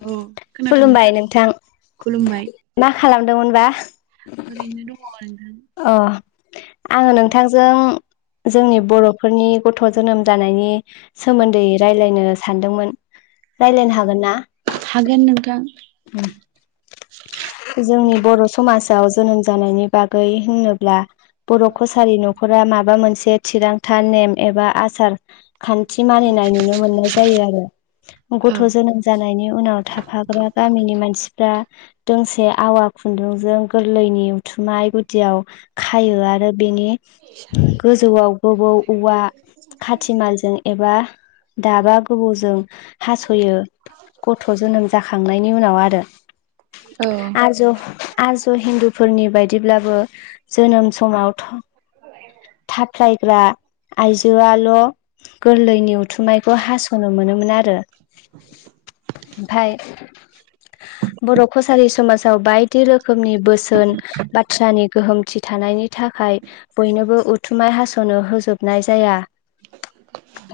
औ खुलुमबाय नोंथां। खुलुमबाय मा खालामदोंमोन बा? ओरैनो दङ। नोंथां अ आङो नोंथांजों जोंनि बर'फोरनि गथ' जोनोम जानायनि सोमोन्दै रायलायनो सानदोंमोन। रायलायनो हागोन ना? हागोन नोंथां जोंनि बर' समाजाव जोनोम जानायनि बागै होनो ब्ला बर' कसारि न'फोरा माबा मोनसे थिरांथा नेम एबा आसार खान्थि मानिनाय नुनो मोननाय जायो आरो। औ गथ' जोनोम जानायनि उनाव थाफाग्रा गामिनि मानसिफ्रा दोंसे आवा खुन्दुंजों गोरलैनि थुनाय गुदियाव खायो आरो बेनि गोजौआव गोबौ औवा खाथि मालजों एबा दाबा गोबौजों हास'यो गथ' जोनोम जाखांनायनि उनाव आरो औ आरज' आरज' हिन्दुफोरनि बायदिब्लाबो जोनोम समावथ' थाफ्लायग्रा आइजोआल' गोरलैनि उथुमायखौ हास'नो मोनोमोन आरो। ओमफाय बर' कसारि समाजाव बायदि रोखोमनि बोसो न बाथ्रानि गोहोमथि थानायनि थाखाय बयनोबो उथुमाय हास'नो होजोबनाय जाया।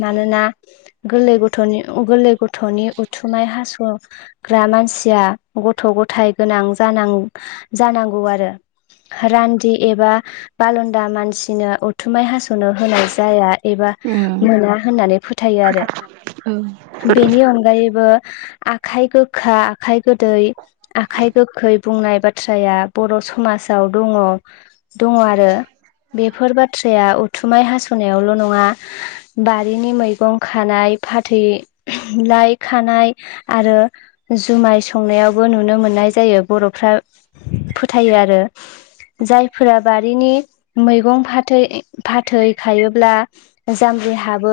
मानोना गोरलै गथ'नि गोरलै गथ'नि उथुमाय हास' ग्रा मानसिया गथ' गथाय गोनां जानां जानांगौ आरो रान्दि एबा बालदा मानसिनो उथुमाय हास'नो होनाय जाया। एबा औ मोना होननानै फोथायो आरो। औ बेनि अनगायैबो आखाइ गोखा आखाइ गोदै आखाइ गोखै बुंनाय बाथ्राया बर' समाजाव दङ। दङ आरो बेफोर बाथ्राया उथुमाय हासुनायावल' नङा। बारिनि मैगं खानाय फाथै लाइ खानाय आरो जुमाय संनायावबो नुनो मोननाय जायो बर'फ्रा फोथायो आरो। जायफोरा बारिनि मैगं फाथो फाथैखायोब्ला जामबि हाबो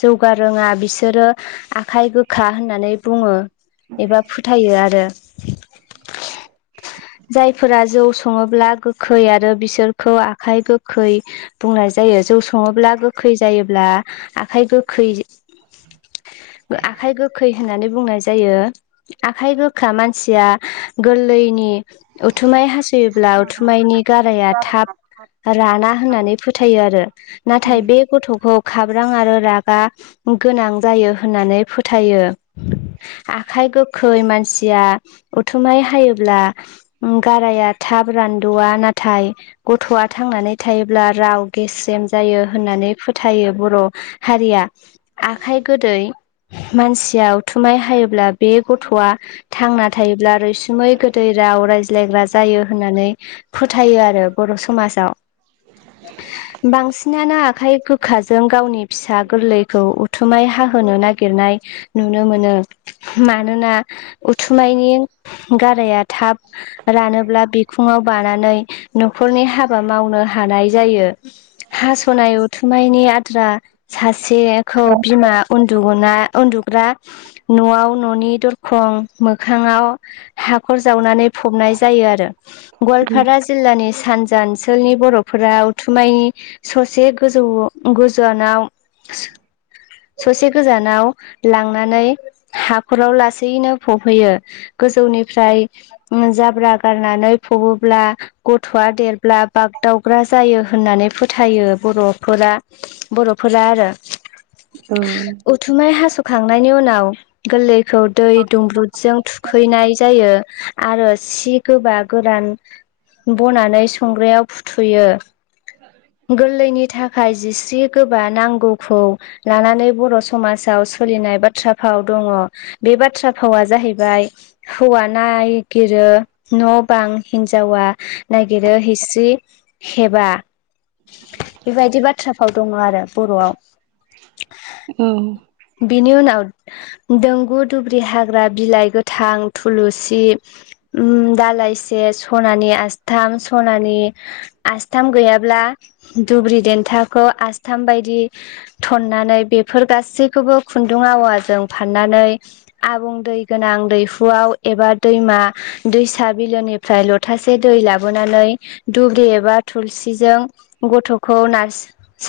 जौगा रोङा बि सोरो आखाइ गोखा होननानै बुङो। एबा फोथायो आरो। जायफोरा जौ सङोब्ला गोखै आरो बिसोरखौ आखाइ गोखै बुंनाय जायो जौ सङोब्ला गोखै जायोब्ला आखाइ गोखै आखाइ गोखै होननानै बुंनाय जायो। आखाय गोखा मानसिया गोरलैनि उ थुमाय हासोयोब्ला उथुमायनि गाराया थाब राना होननानै फोथायो आरो। नाथाय बे गथ'खौ खाब्रां आरो राबा गोनां जायो होननानै फोथायो। आखाइ गोखै मानसिया उथुमाय हायोब्ला गाराया थाब रानबोआ नाथाय गथ'आ थांनानै थायोब्ला राव गेस्रेम जायो होननानै फोथायो बर' हारिया आखाय गोदै मानसिया उथुमाय हायोब्ला बे गथ'आ थांना थायोब्ला रैसुमै गोदै राव रायज्लायग्रा जायो होननानै फोथायो आरो बर' समाजाव। बांसिनानो आखाइ गोखाजों गावनि फिसा गोरलैखौ उथुमाय हाहोनो नागिरनाय नुनो मोनो। मानोना उथुमानि गाराया थाब रानोब्ला बिखुङाव बानानै न'खरनि हाबा मावनो हानाय जायो। हास'नाय उथुमनायनि आद्रा सासेखौ मा उन्दुना उन्दुग्रा न'आव न'नि मोखाङाव हाखर जावनानै जायो आरो औ गवालपारा जिल्लानि सानजा ओनसोलनि बर'फोरा उथुमाय ससे गोजौ गोजौआानाव ससे गोजानाव लांनानै हाखराव लासैयैनो फबहैयो। गोजौनिफ्राय जाब्रा गारनानै फोब्ला गथ'आ देरब्ला बागदावग्रा जायो होननानै फोथाय सायो बर'फोरा बर'फोरा आरो। औ। बुथुमाय हास'खांनायनि उनाव गोरलैखौ दै दुंब्रुदजों थुखैनाय जायो आरो सि‌ गोबा गोरान बनानै संग्रायाव फुथुयो। गोरलैनि थाखाय जिस्रि गोबा नांगौखौ लानानै बर' समाजाव सोलिनाय बाथ्रा फाव दङ। बाथ्रा भावा हौवा नायगिरो। न' बां हिन्जावा नागिरो हैैस्रि हेबा। बेबायदि बाथ्रा फाव दङ आरो बर'आव। ओम बिनि उनाव दोंगु दुब्रि हाग्रा बिलाइ गोथां थुलुसि दालाइसे सनानि आसस्थाम सनानि आसथाम गैयाब्ला दुब्रि देन्थाखौ आसथाम बायदि थन्नानै बेफोर गासैखौबो खुन्दुं आवाजों फाननानै आबुं दै दैहुआव एबा दैमा बिलोनि फ्राय लथासे दै लाबोनानै दुब्लि एबा थुलसिजों गथ'खौ न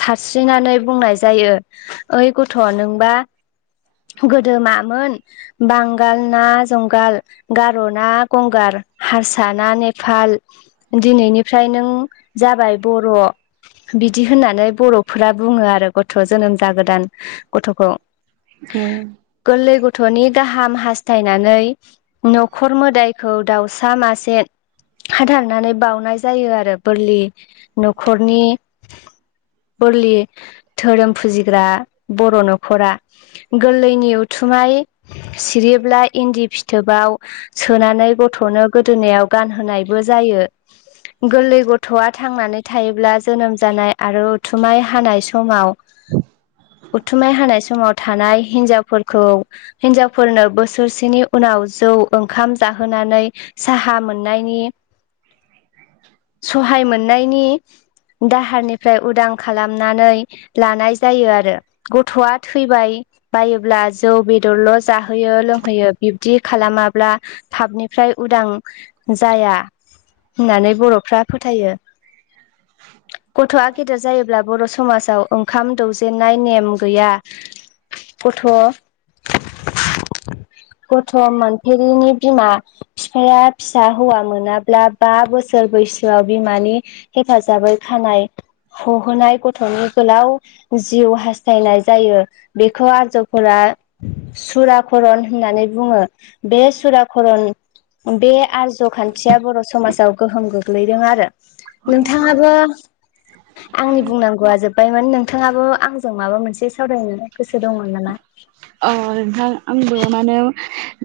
सारस्रिनानै बुंनाय जायो ओइ गथ' नों बा गोदोमामोन बांगाल ना जंगाल गार'ना गंगार हारसा ना नेपाल दिनैनिफ्राय नों जाबाय बर'। बिदि होननानै बर'फोरा बुङो आरो गथ' जोनोम ज गोदान गथ'खौ। [unintelligible] गोरलै गथ'नि गाहाम हास्थायनानै न'खर मोदायखौ दाउसा मासे हाथारनानै बाउनाय जायो आरो बोरलि न'खरनि बोरलि धोरोम फुजिग्रा बर' न' रा गोरलैनि उथुमाय सिरिब्ला इन्दि फिथोबाव सोनानै गथ'नो गोदोनायाव गानहोनायबो जायो। गोरलै गथ'आ थांनानै थायोब्ला जोनोम जानाय आरो उथुमाय हानाय समाव उथुमाय हानाय समाव थानाय हिनजावफोरखौ हिनजावफोरनो बोसोरसेनि उनाव जौ ओंखाम जाहोनानै साहा मोननायनि सहाय मोननायनि दाहारनिफ्राय उदां खालामनानै जायो आरो। गथ'आ थैबाय--बायोब्ला जौ बेदरल' जाहोयो लोंहोयो दी खालामाब्ला थाबनिफ्राय उदां जाया। होननानै बर'फ्रा फोथायो। गथ'आ गेदेर जायोब्ला बर' समाजाव ओंखाम दौजेनन्नाय नेम गैया। [unintelligible] गथ' मोनफेरिनि बिमा बिफाया फिसा हौवा मोनाबा ला बा बोसोर बैसोआव बिमानि हेफाजाबै खानाय हहोनाय गथ'नि गोलाव जिउ हास्थायनाय जायो बेखौ आरजावफोरा सुराकरन होननानै बुङो बे सुराकरन बे आरज खान खाथिया बर' समाजाव गोहोम गोग्लैदों आरो नोंथाङाबो बुंनांगौआ जोब्बायमोन नोंथाङाबो आंजों माबा मोनसे गोसो दंमोन नामा नोंथां आंबो माने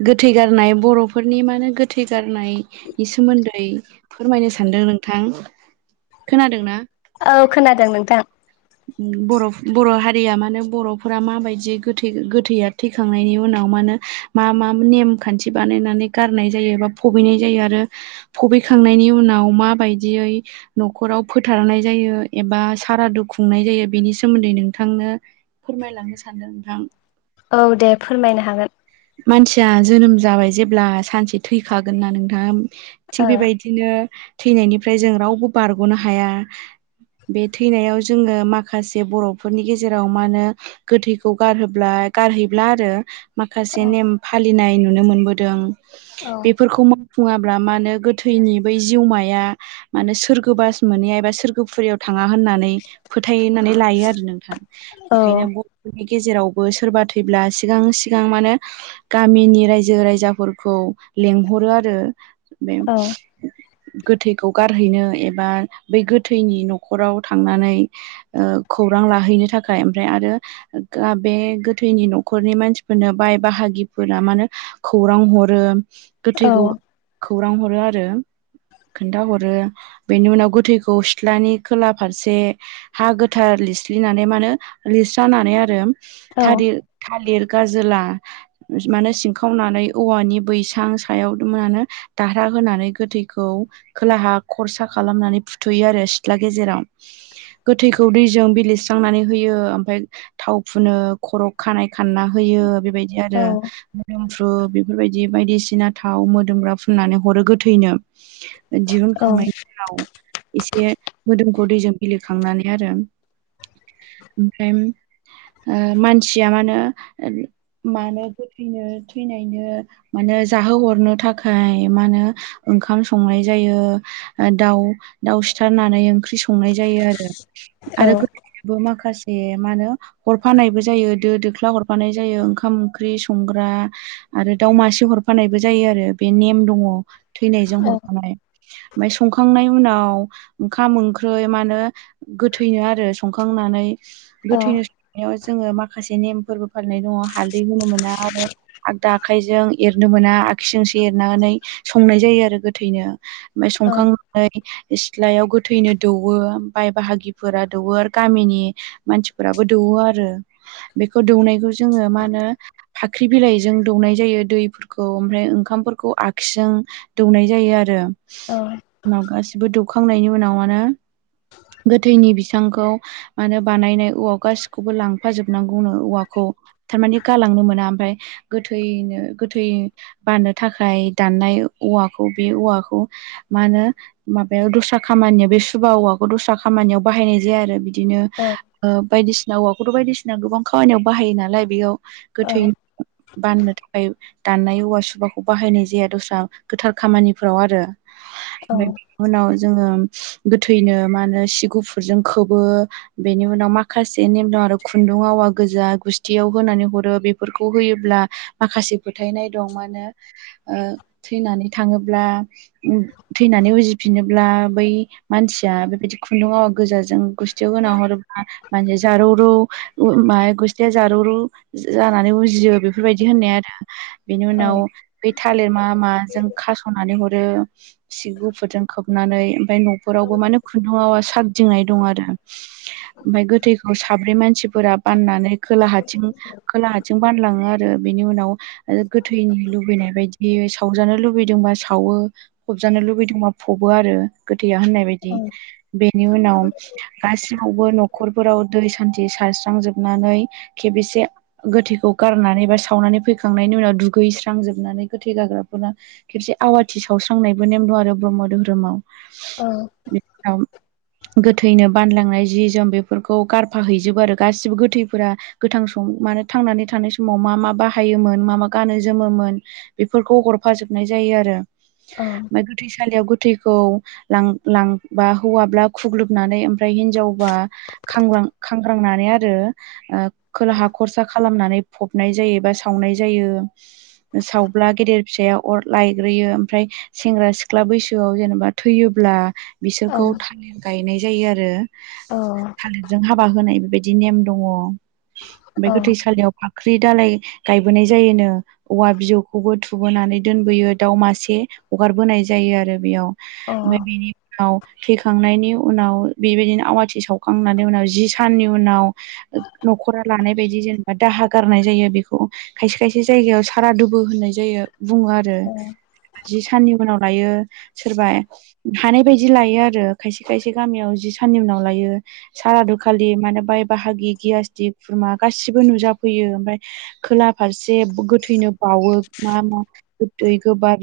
गोथै गारनाय बर'फोरनि माने गोथै बे सोमोन्दै फोरमायनो सानदों नोंथां खोनादोंना औ खोनादों नोंथां बर' हारिया माने बर'फोरा माबायदि गोथै गोथैया उनाव मा जा मा मा नेम खान्थि बानायनानै गारनाय जायो बा भबिनाय जायो आरो फबैखांनायनि उनाव मा बायदियै न'खराव फोथारनाय जायो एबा सारादु खुंनाय जायो बेनि सोमोन्दै नोंथांनो फोरमायलांनो सानदों नोंथां औ दे फोरमायनो हागोन मानसिया जोनोम जाबाय जेब्ला सानसे थैखागोनना नोंथाङा थिग ओ बेबायदि बिदिनो थैनायनिफ्राय जों रावबो बारग'नो हाया बे थैनायाव जोङो माखासे बर'फोरनि गेजेराव मा होनो गोथैखौ गारहोब्ला गारहैब्ला आरो मा माखासे नेम फालिनाय नुनो मोनबोदों बेफोरखौ बुङाब्ला मा होनो गोथैनि बै जिउमाया माने सोरगो बास मोनहैया सोरगोफुरियाव थाङा होन्नानै फोथायनानै लायो आरो नोंथां बेखायनो नि गेजेरावबो सोरबा थैब्ला सिगां सि सिगां माने गामिनि रायजो राजाफोरखौ लेंंहरो आरो बे गोथैखौ गारहैनो एबा बै गोथैनि न'खराव थांनानै खौरां लाहैनो थाखाय ओमफ्राय आरो बे गोथैनि न'खरनि मानसि होनो बाय बाहागिफोरा मानो खौरां हरो गोथैखौ खौरां हरो आरो खोन्थाहरो बेनि उनाव गोथैखौ सिथ्लानि खोला फारसे गोथार लिरस्लिनानै लिरस्रानानै आरो थालिर थालिर गाजोला माने सिंखावनानै औवानि बैसां सायावमोनानो दारहा होनानै गोथैखौ खोलाहा खरसा खालामनानै फुथ'यो आरो सिथ्ला गेजेराव गोथैखौ दैजों बिलेस्रांनानै होयो ओमफफ्राय थाव फुनो खर' खानाय खाना होयो बेबायदि आरो मोदोमफ्रु बेफोरबायदि बायदिसिना थाव मोदोमग्रा फुननानै हरो गोथैनो दिहुनखांनायनि उनाव एसे मोदोमखौ दैजों बिलेखांनानै आरो ओमफ्राय मानसिया मानो मानो गोथैनो थैनायनो माने जाहोहरनो थाखाय मा होनो ओंखाम संनाय जायो ओ दाउ दाउ सिथारनानै ओंख्रि संनाय जायो आरो। आरो गोथै सोनोबो माखासे मा होनो हरफानायबो जायो दो दोख्ला हरफ फानाय जायो ओंखाम ओंख्रि संग्रा आरो दाउ मासे हरफानायबो जायो आरो बे नेम दङ थैनायजों हरफानाय। ओमफाय संखांनायनि उनाव ओंखाम ओंख्रै मा होनो गोथैनो आरो संखांनानै गोथैनो संनायाव जोङो माखासे नेमफोरबो फोरनाय दङ हालदै होनो मोना आरो आगदा आखाइजों एरनो मोना आग्सिजोंसो एरनानै संनाय जायो आरो गोथैनो। ओमफाय संखांनानै सिथ्लायाव गोथैनो दौवो बाय बाहागिफोरा दौवो आरो गामिनि मानसिफोराबो दौवो आरो बेखौ दौनायखौ जोङो मा होनो फाख्रि बिलाइजों दौनाय जायो दैफोरखौ ओमफ्राय ओंखामफोरखौ आगसिजों दौनाय जायो आरो औ उनाव गासिबो दौखांनायनि उनाव मानो गोथैनि बिसांखौ मानो बानायनाय औवआव गासिखौबो लांफाजोबनांगौनो औवाखौ। थारमाने गालांनो मोना ओमफाय गोथैनो गोथै बाननो थाखाय दाननाय औवाखौ बे औवाखौ मा होनो माबायाव दस्रा खामानियाव बे सुबा औवाखौ दस्रा खामानियाव बाहायनाय जाया आरो बिदि दिनो ओ बायदिसिना औवाखौथ' बायदिसिना गोबां खामानियाव बाहायो नालाय बेयाव गोथै बाननो थाखाय दाननाय औवा सुबाखौ बाहायनाय जाया दस्रा गोथार खामानिफोराव आरो। ओमफाय उनाव जोङो गोथैनो मा होनो सि गुफुरजों खोबो बेनि उनाव माखासे नेम दं आरो खुन्दुं आवा गोजा गुस थियाव होनानै हरो बेफोरखौ होयोब्ला माखासे फोथायनाय दं मा होनो ओ थैनानै थाङोब्ला उम थैनानै उजिफिनोब्ला बै मानसिया बेबायदि खुन्दुंआवा गोजाजों गुस्थियाव गोनां हरोब्ला माने जारौरौ उ मा गुस्थि थिया जारुरु जानानै उजियो बेफोरबायदि होननाय आरो बेनि उनाव बे थालिर मा माजों खास'नानै हरो। सि गुफुरजों खोबनानै ओमफाय नख'रावबो माने खुन्दुंआवा साग्दिंनाय दं आरो। ओमफाय गोथैखौ साब्रै मानसिफोरा बाननानै खोलाहााथिं खोलाहाथिं बानलाङो आरो बेनि उनाव आरो गोथैनि लुबैनाय बायदियै सावजानो लुबैदोंबा सावो फबजानो लुबैदोंबा फबो आरो गोथैया होननाय बायदि। बेनि उनाव गासियावबो न'खरफोराव दै सान्थि सारस्रांजोबनानै खेबिसे गोथैखौ गारनानै बा सावनानै फैखांनायनि उनाव दुगैस्रांजोबनानै गोथै गारग्राफोरना खेबसे आवाथि सावस्रांनायबो नेम दं आरो ब्रह्म दोहोरोमाव बिनि उनाव गोथैनो बानलांनाय जि जोम बेफोरखौ गारफाहैजोबो आरो गासिबो गोथै फोरा गोथां सम मानो थांनानै थानाय समाव मा मा बाहायोमोन मा मा गानो जोमोमोन बेफोरखौ हरफाजोबनाय जायो आरो ओमफ्राय गोथैसालियाव गोथ थैखौ लां-लांबा हौवाब्ला खुग्लुबनानै ओमफ्राय हिनजावबा खांग्रां खांग्रांनानै आरो ओ खोलाहा खरसा खालामनानै फबनाय जायो बा सावनाय जायो। सावब्ला गेदेर फिसाया अर लायग्रोयो ओमफ्राय सेंग्रा सिख्ला बैसोआव जेनेबा थैयोब्ला बिसोरखौ थालिर गायनाय जायो आरो थालिरजों हाबा होनाय बेबायदि नेम दङ, ओमफ्राय गोथै सलियाव फाख्रि दालाय गायबोनाय जायोनो औवा बिजौखौबो थुबोनानै दोनबोयो, दाउ मासे हगारबोनाय जायो आरो बेयाव। ओमफाय बिनि उनाव थैखांनायनि उनाव बेबायदिनो आवाथि सावखांनायनि उनाव जि साननि उनाव न'खरा लानाय बायदि जेन'बा दाहा गारनाय जायो बेखौ खायसे खायसे जायगायाव सारादुबो होननाय जायो बुङो आरो। सोरबा जि साननि उनाव लायो सोरबा हानाय बायदि लायो आरो खायसे खायसे गामियाव जि साननि उनाव लायो। सारादुखालि माने बाय बाहागि गियासटि खुरमा गासिबो नुजाफैयो ओमफ्राय खोला फारसे गोथैनो बाउवो मा मा गोदै गोबाब